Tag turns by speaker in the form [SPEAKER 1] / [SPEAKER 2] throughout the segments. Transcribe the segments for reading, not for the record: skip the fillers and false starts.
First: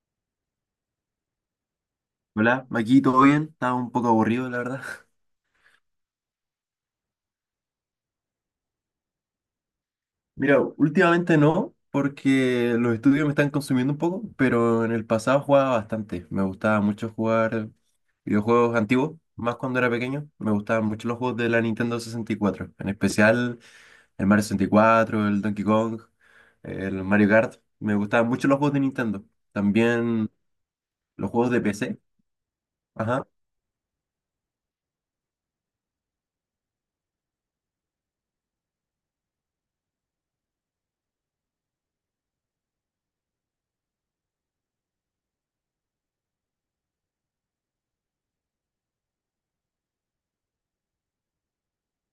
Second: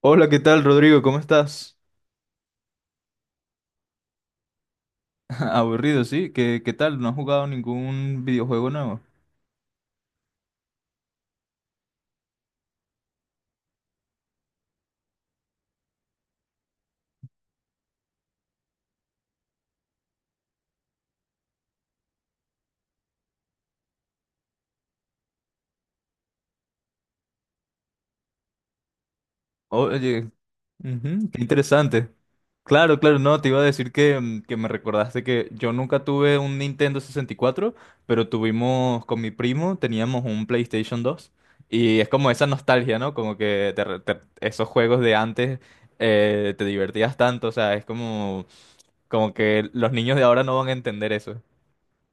[SPEAKER 1] Hola, ¿qué tal, Rodrigo? ¿Cómo estás?
[SPEAKER 2] Hola, aquí todo bien, estaba un poco aburrido, la verdad.
[SPEAKER 1] Aburrido, ¿sí? ¿¿Qué tal? ¿No has jugado ningún videojuego nuevo?
[SPEAKER 2] Mira, últimamente no, porque los estudios me están consumiendo un poco, pero en el pasado jugaba bastante. Me gustaba mucho jugar videojuegos antiguos, más cuando era pequeño. Me gustaban mucho los juegos de la Nintendo 64, en especial el Mario 64, el Donkey Kong, el Mario Kart. Me gustaban mucho los juegos de Nintendo. También
[SPEAKER 1] Oye, ujú,
[SPEAKER 2] los
[SPEAKER 1] qué
[SPEAKER 2] juegos de PC.
[SPEAKER 1] interesante. Claro, claro,
[SPEAKER 2] Ajá.
[SPEAKER 1] no, te iba a decir que me recordaste que yo nunca tuve un Nintendo sesenta y cuatro, pero tuvimos con mi primo, teníamos un PlayStation dos y es como esa nostalgia, ¿no? Como que esos juegos de antes te divertías tanto, o sea, es como como que los niños de ahora no van a entender eso.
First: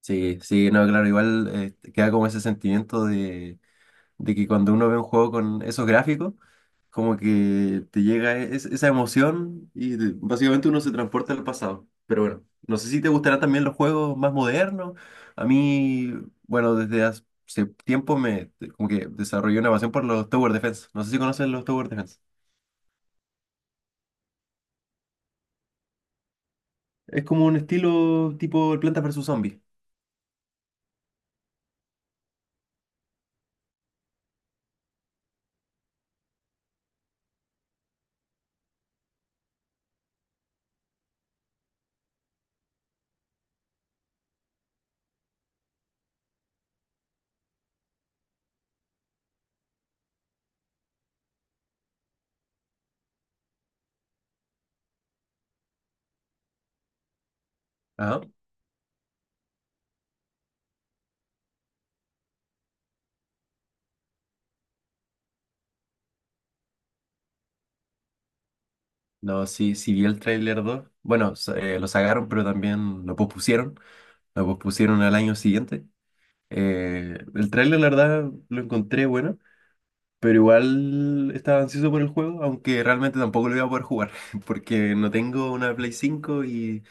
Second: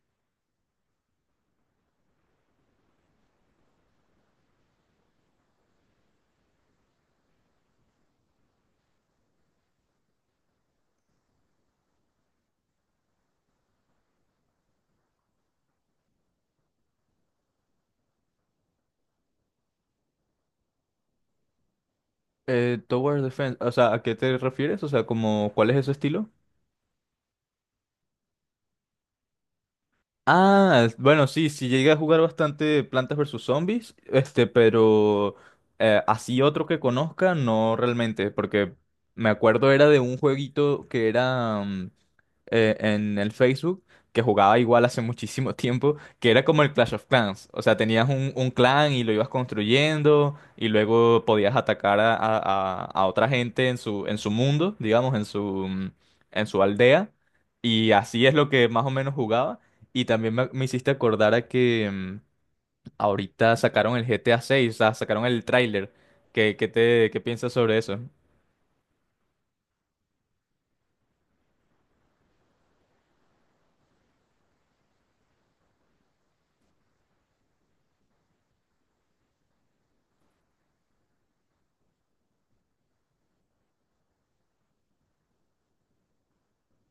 [SPEAKER 2] Sí, sí, no, claro, igual queda como ese sentimiento de que cuando uno ve un juego con esos gráficos, como que te llega esa emoción y básicamente uno se transporta al pasado. Pero bueno, no sé si te gustarán también los juegos más modernos. A mí, bueno, desde hace tiempo me como que desarrollé una pasión por los Tower Defense. No sé si conocen los Tower Defense.
[SPEAKER 1] Tower Defense, o sea, ¿a qué te refieres? O sea, como, ¿cuál es ese estilo?
[SPEAKER 2] Es como un estilo tipo el Plantas versus Zombies.
[SPEAKER 1] Ah, bueno, sí, sí llegué a jugar bastante Plantas versus Zombies, este, pero así otro que conozca, no realmente, porque me acuerdo era de un jueguito que era en el Facebook que jugaba igual hace muchísimo tiempo, que era como el Clash of Clans. O sea, tenías un clan y lo ibas construyendo y luego podías atacar a otra gente en su mundo, digamos, en su, mm, en su aldea. Y
[SPEAKER 2] Ajá.
[SPEAKER 1] así es lo que más o menos jugaba. Y también me hiciste acordar a que ahorita sacaron el GTA 6, o sea, sacaron el tráiler. ¿¿Qué qué piensas sobre eso?
[SPEAKER 2] No, sí, sí vi el tráiler 2. Bueno, lo sacaron, pero también lo pospusieron. Lo pospusieron al año siguiente. El tráiler, la verdad, lo encontré bueno, pero igual estaba ansioso por el juego, aunque realmente tampoco lo iba a poder jugar, porque no tengo una Play 5 y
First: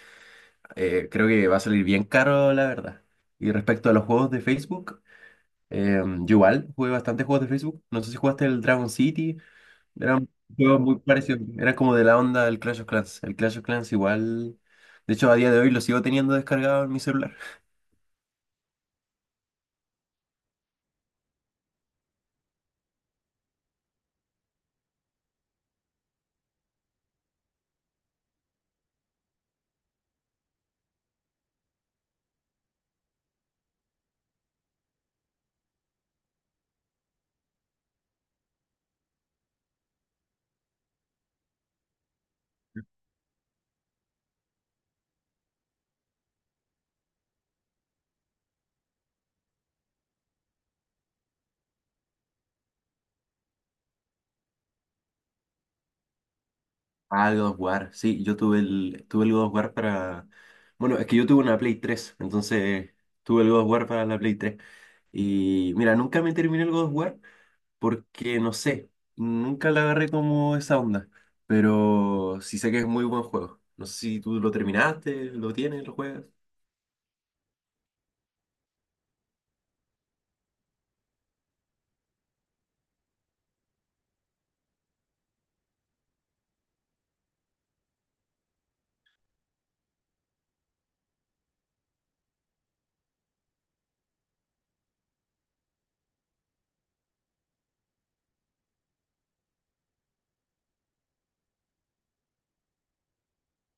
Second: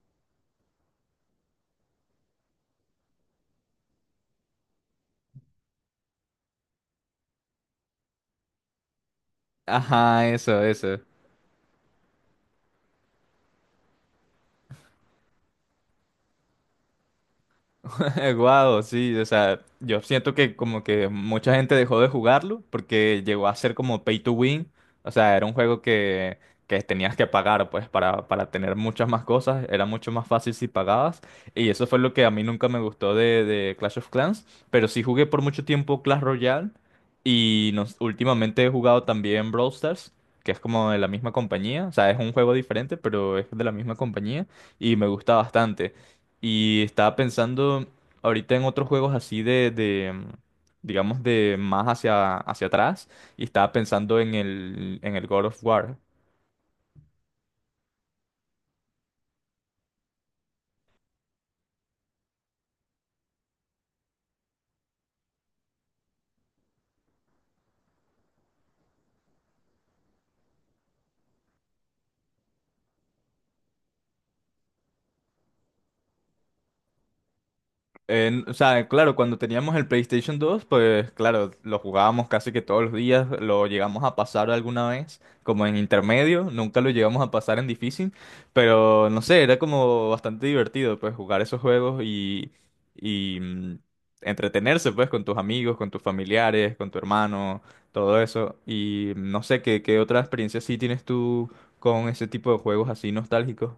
[SPEAKER 2] creo que va a salir bien caro, la verdad. Y respecto a los juegos de Facebook, yo igual jugué bastantes juegos de Facebook. No sé si jugaste el Dragon City,
[SPEAKER 1] Ajá,
[SPEAKER 2] eran
[SPEAKER 1] eso,
[SPEAKER 2] juegos muy
[SPEAKER 1] eso.
[SPEAKER 2] parecidos, eran como de la onda del Clash of Clans. El Clash of Clans igual, de hecho, a día de hoy lo sigo teniendo descargado en mi celular.
[SPEAKER 1] Guau, sí, o sea, yo siento que como que mucha gente dejó de jugarlo porque llegó a ser como pay to win, o sea, era un juego que tenías que pagar pues para tener muchas más cosas, era mucho más fácil si pagabas y eso fue lo que a mí nunca me gustó de Clash of Clans, pero sí jugué por mucho tiempo Clash Royale y nos, últimamente he jugado también Brawl Stars. Que es como de la misma compañía, o sea, es un juego diferente, pero es de la misma compañía y me gusta bastante. Y estaba pensando ahorita en otros juegos así digamos, de más hacia, hacia atrás. Y estaba pensando en en el God of War.
[SPEAKER 2] Ah, God of War. Sí, yo tuve el God of War para... Bueno, es que yo tuve una Play 3, entonces tuve el God of War para la Play 3. Y mira, nunca me terminé el God of War porque, no sé, nunca la agarré como esa onda. Pero sí sé que es muy buen juego. No sé si tú lo terminaste, lo tienes, lo juegas.
[SPEAKER 1] O sea, claro, cuando teníamos el PlayStation dos pues claro, lo jugábamos casi que todos los días, lo llegamos a pasar alguna vez, como en intermedio, nunca lo llegamos a pasar en difícil, pero no sé, era como bastante divertido, pues jugar esos juegos y entretenerse, pues, con tus amigos, con tus familiares, con tu hermano, todo eso. Y no sé, ¿¿qué otra experiencia sí tienes tú con ese tipo de juegos así nostálgicos?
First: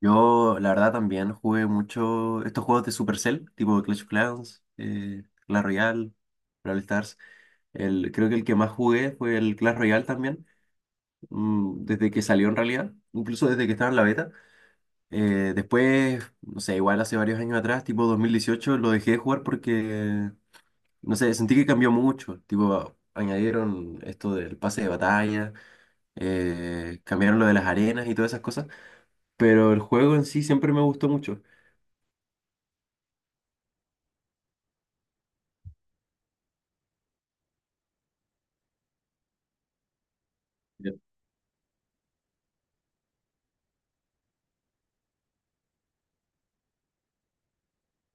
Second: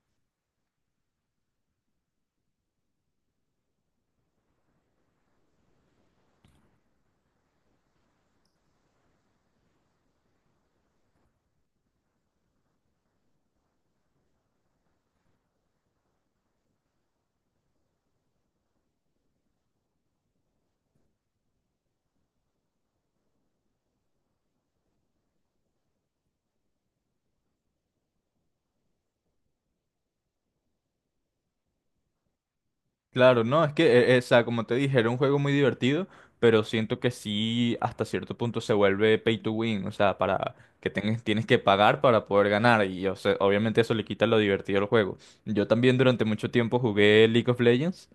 [SPEAKER 2] Yo, la verdad, también jugué mucho estos juegos de Supercell, tipo Clash of Clans, Clash Royale, Brawl Stars. El, creo que el que más jugué fue el Clash Royale también. Mm, desde que salió en realidad, incluso desde que estaba en la beta. Después, no sé, igual hace varios años atrás, tipo 2018 lo dejé de jugar porque, no sé, sentí que cambió mucho. Tipo, añadieron esto del pase de batalla, cambiaron lo de las arenas y todas esas cosas, pero el juego en sí siempre me gustó mucho.
[SPEAKER 1] Claro, no, es que, o sea, como te dije, era un juego muy divertido, pero siento que sí, hasta cierto punto se vuelve pay to win, o sea, para que
[SPEAKER 2] Ya.
[SPEAKER 1] tengas, tienes que pagar para poder ganar, y o sea, obviamente eso le quita lo divertido al juego. Yo también durante mucho tiempo jugué League of Legends,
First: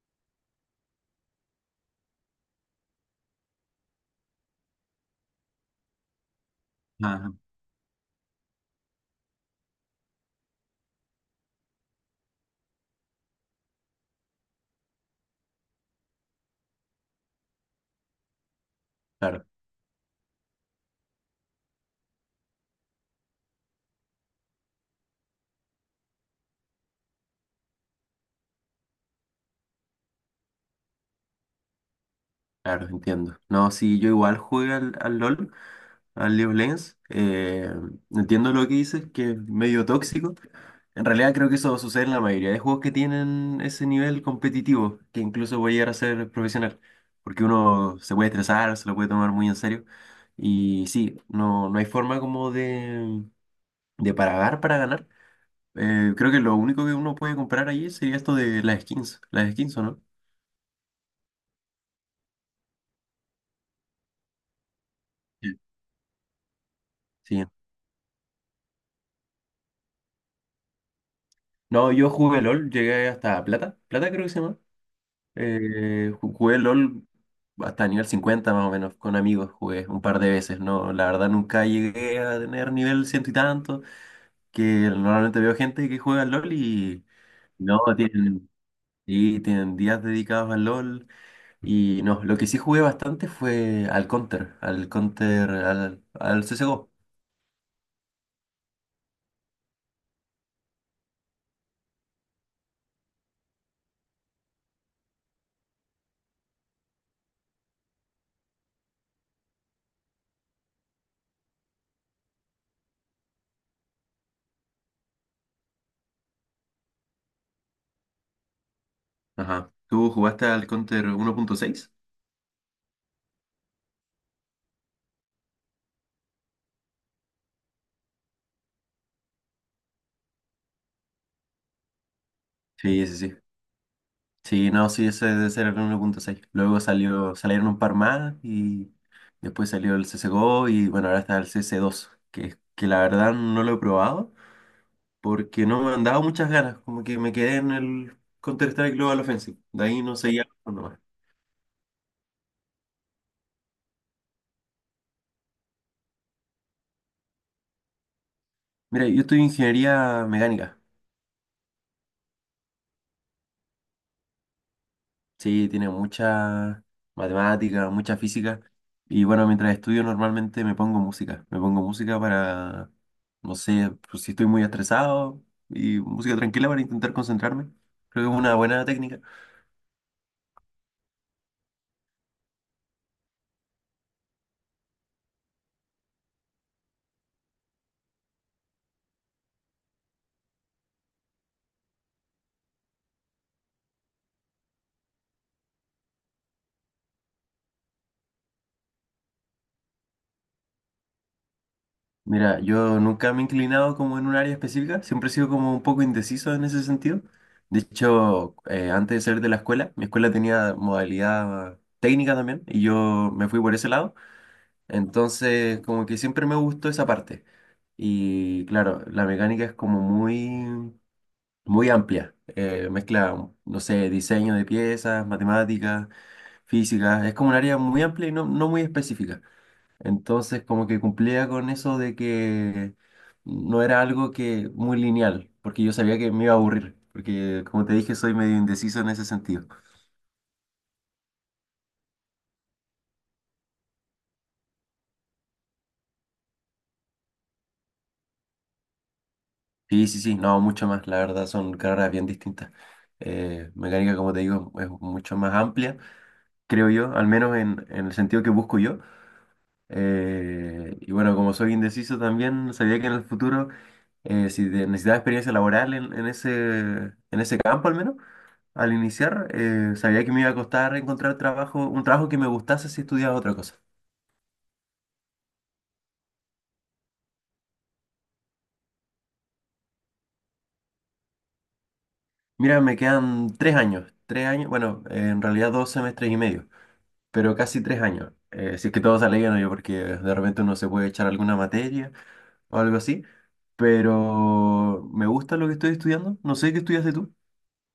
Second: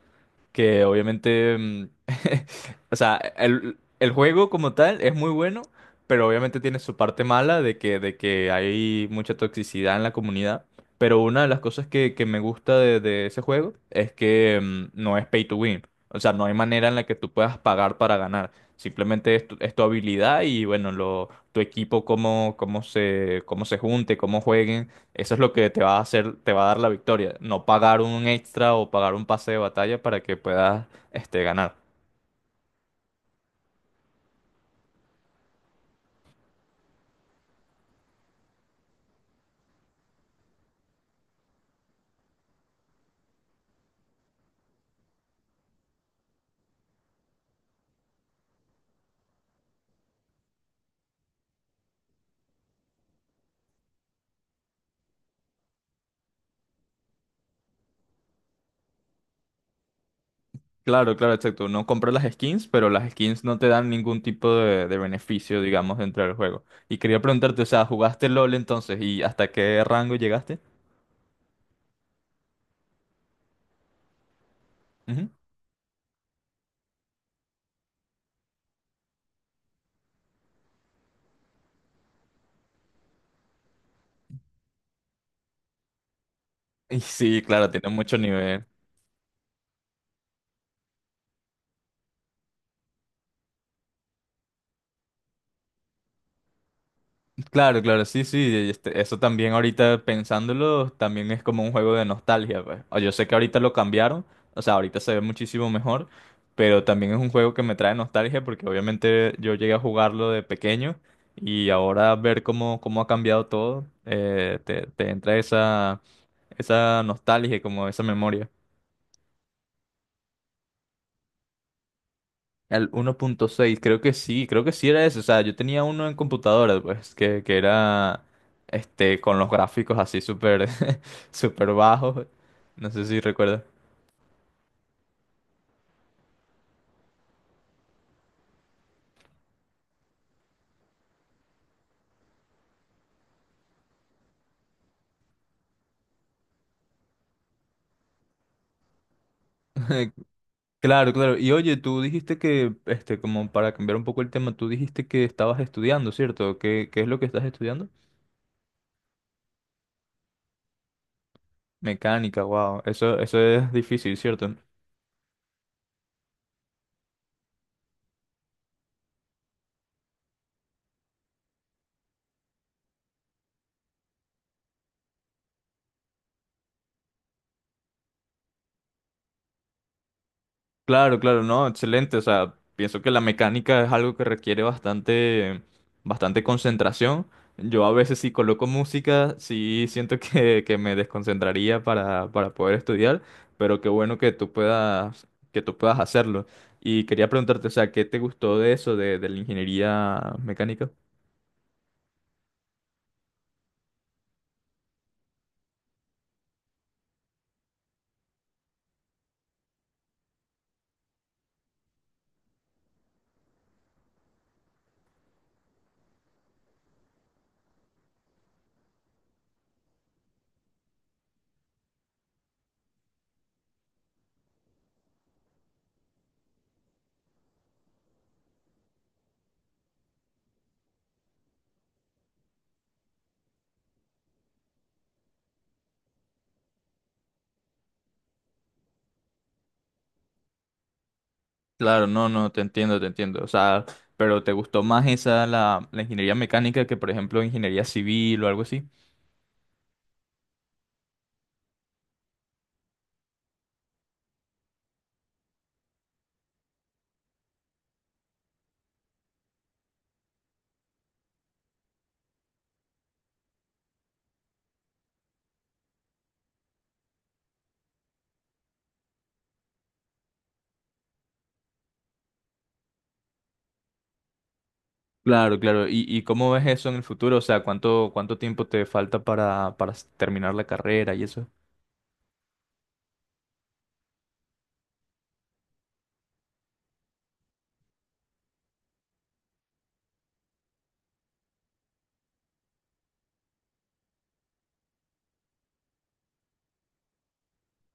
[SPEAKER 1] que obviamente, o sea, el juego como tal es muy bueno, pero obviamente tiene su parte
[SPEAKER 2] Ajá,
[SPEAKER 1] mala de que hay mucha toxicidad en la comunidad. Pero una de las cosas que me gusta de ese juego es que no es pay to win. O sea, no hay manera en la que tú puedas pagar para ganar. Simplemente
[SPEAKER 2] claro,
[SPEAKER 1] es tu habilidad y bueno, lo, tu equipo, cómo, cómo se junte, cómo jueguen eso es lo que te va a hacer, te va a dar la victoria. No pagar un extra o pagar un pase de batalla para que puedas, este, ganar.
[SPEAKER 2] claro, entiendo. No, sí, yo igual jugué al LOL. Al League of Legends. Entiendo lo que dices, que es medio tóxico. En realidad creo que eso sucede en la mayoría de juegos que tienen ese nivel competitivo, que incluso puede llegar a ser profesional, porque uno se puede estresar, se lo puede tomar muy en serio. Y sí, no, no hay forma como de pagar para ganar. Creo que lo único que uno puede comprar allí sería esto de las skins, ¿o no?
[SPEAKER 1] Claro, claro, exacto. No compras las skins, pero las skins no te dan ningún tipo de
[SPEAKER 2] Sí.
[SPEAKER 1] beneficio, digamos, dentro del juego. Y quería
[SPEAKER 2] Sí.
[SPEAKER 1] preguntarte, o sea, ¿jugaste LOL entonces? ¿Y hasta qué rango llegaste?
[SPEAKER 2] No, yo jugué LOL, llegué hasta plata, plata creo que se llama.
[SPEAKER 1] Ujú.
[SPEAKER 2] Jugué LOL hasta nivel 50 más o menos, con amigos jugué un par de veces, ¿no? La verdad nunca llegué a tener nivel ciento y tanto, que normalmente veo gente que juega al LOL
[SPEAKER 1] Y
[SPEAKER 2] y
[SPEAKER 1] sí, claro,
[SPEAKER 2] no,
[SPEAKER 1] tiene mucho
[SPEAKER 2] tienen,
[SPEAKER 1] nivel.
[SPEAKER 2] y tienen días dedicados al LOL y no, lo que sí jugué bastante fue al CSGO.
[SPEAKER 1] Claro, claro, sí, sí, este, eso también ahorita pensándolo, también es como un juego de nostalgia, pues. O yo sé que ahorita lo cambiaron, o sea, ahorita se ve muchísimo mejor, pero también es un juego que me trae nostalgia porque obviamente yo llegué a jugarlo de pequeño y ahora ver cómo ha cambiado todo, te entra esa nostalgia, y como esa memoria.
[SPEAKER 2] Ajá. ¿Tú jugaste al Counter uno punto seis?
[SPEAKER 1] Al uno punto seis creo que sí era eso. O sea, yo tenía uno en computadora, pues, que era este, con los gráficos así súper súper bajos. No sé
[SPEAKER 2] Sí, sí,
[SPEAKER 1] si
[SPEAKER 2] sí.
[SPEAKER 1] recuerdas.
[SPEAKER 2] Sí, no, sí, ese debe ser el 1.6. Luego salieron un par más y después salió el C2, CSGO, y bueno, ahora está el CS2, que la verdad no lo he probado porque no me han dado muchas ganas, como que me quedé en el Counter-Strike Global Offensive, de ahí no seguía jugando más.
[SPEAKER 1] Claro, claro. Y oye, tú dijiste que, este, como para cambiar un poco el tema, tú dijiste que estabas estudiando, ¿cierto? ¿¿Qué es lo que estás estudiando?
[SPEAKER 2] Mira, yo estudio ingeniería mecánica.
[SPEAKER 1] Mecánica, wow. Eso es difícil, ¿cierto?
[SPEAKER 2] Sí, tiene mucha matemática, mucha física. Y bueno, mientras estudio normalmente me pongo música. Me pongo música para, no sé, pues, si estoy muy estresado y música tranquila para intentar concentrarme. Creo que es una buena técnica.
[SPEAKER 1] Claro, claro, no, excelente. O sea, pienso que la mecánica es algo que requiere bastante concentración. Yo a veces si coloco música, sí siento que me desconcentraría para poder estudiar, pero qué bueno que tú puedas hacerlo. Y quería preguntarte, o sea, ¿qué te gustó de eso, de la ingeniería mecánica?
[SPEAKER 2] Mira, yo nunca me he inclinado como en un área específica. Siempre he sido como un poco indeciso en ese sentido. De hecho, antes de salir de la escuela, mi escuela tenía modalidad técnica también y yo me fui por ese lado. Entonces, como que siempre me gustó esa parte. Y claro, la mecánica es como muy, muy amplia. Mezcla, no sé, diseño de piezas, matemáticas, física. Es como un área muy amplia y no, no muy específica. Entonces, como que cumplía con eso de que no era algo que muy lineal, porque yo sabía que me iba a aburrir. Porque, como te dije, soy medio indeciso en ese sentido.
[SPEAKER 1] Claro, no, no, te entiendo, te entiendo. O sea, pero ¿te gustó más esa, la ingeniería mecánica que, por ejemplo, ingeniería civil o algo así?
[SPEAKER 2] Sí, sí, sí, no, mucho más. La verdad, son carreras bien distintas. Mecánica, como te digo, es mucho más amplia creo yo, al menos en el sentido que busco yo. Y bueno, como soy indeciso también, sabía que en el futuro, si necesitaba experiencia laboral en, en ese campo al menos, al iniciar, sabía que me iba a costar encontrar trabajo, un trabajo que me gustase si estudiaba otra cosa.
[SPEAKER 1] Claro, claro. ¿Y cómo ves eso en el futuro? O sea, ¿¿cuánto tiempo te falta para terminar la carrera y eso?
[SPEAKER 2] Mira, me quedan 3 años, 3 años, bueno, en realidad 2 semestres y medio, pero casi 3 años. Si es que todo sale bien, yo porque de repente uno se puede echar alguna materia o algo así. Pero me gusta lo que estoy estudiando. No sé qué estudiaste tú.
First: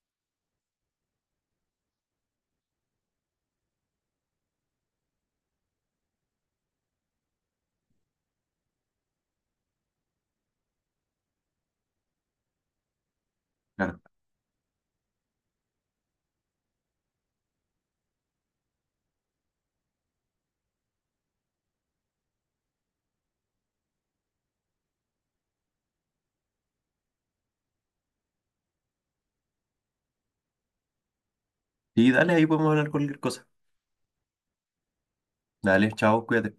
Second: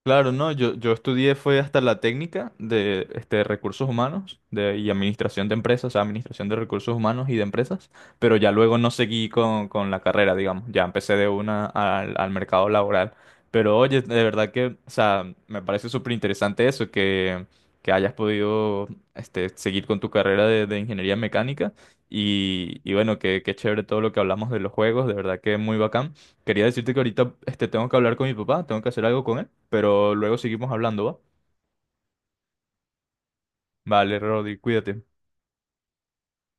[SPEAKER 1] Claro, no, yo estudié fue hasta la técnica de este, recursos humanos y administración de empresas, o sea, administración de recursos humanos y de empresas, pero ya luego no seguí con la carrera, digamos, ya empecé de una al mercado laboral. Pero oye,
[SPEAKER 2] Claro.
[SPEAKER 1] de verdad que, o sea, me parece súper interesante eso, que hayas podido este, seguir con tu carrera de ingeniería mecánica y bueno, que qué qué chévere todo lo que hablamos de los juegos, de verdad que muy bacán. Quería decirte que ahorita este, tengo que hablar con mi papá, tengo que hacer algo con él, pero luego seguimos hablando, ¿va?
[SPEAKER 2] Y dale, ahí podemos hablar cualquier cosa.
[SPEAKER 1] Vale, Rodri, cuídate.
[SPEAKER 2] Dale, chao, cuídate.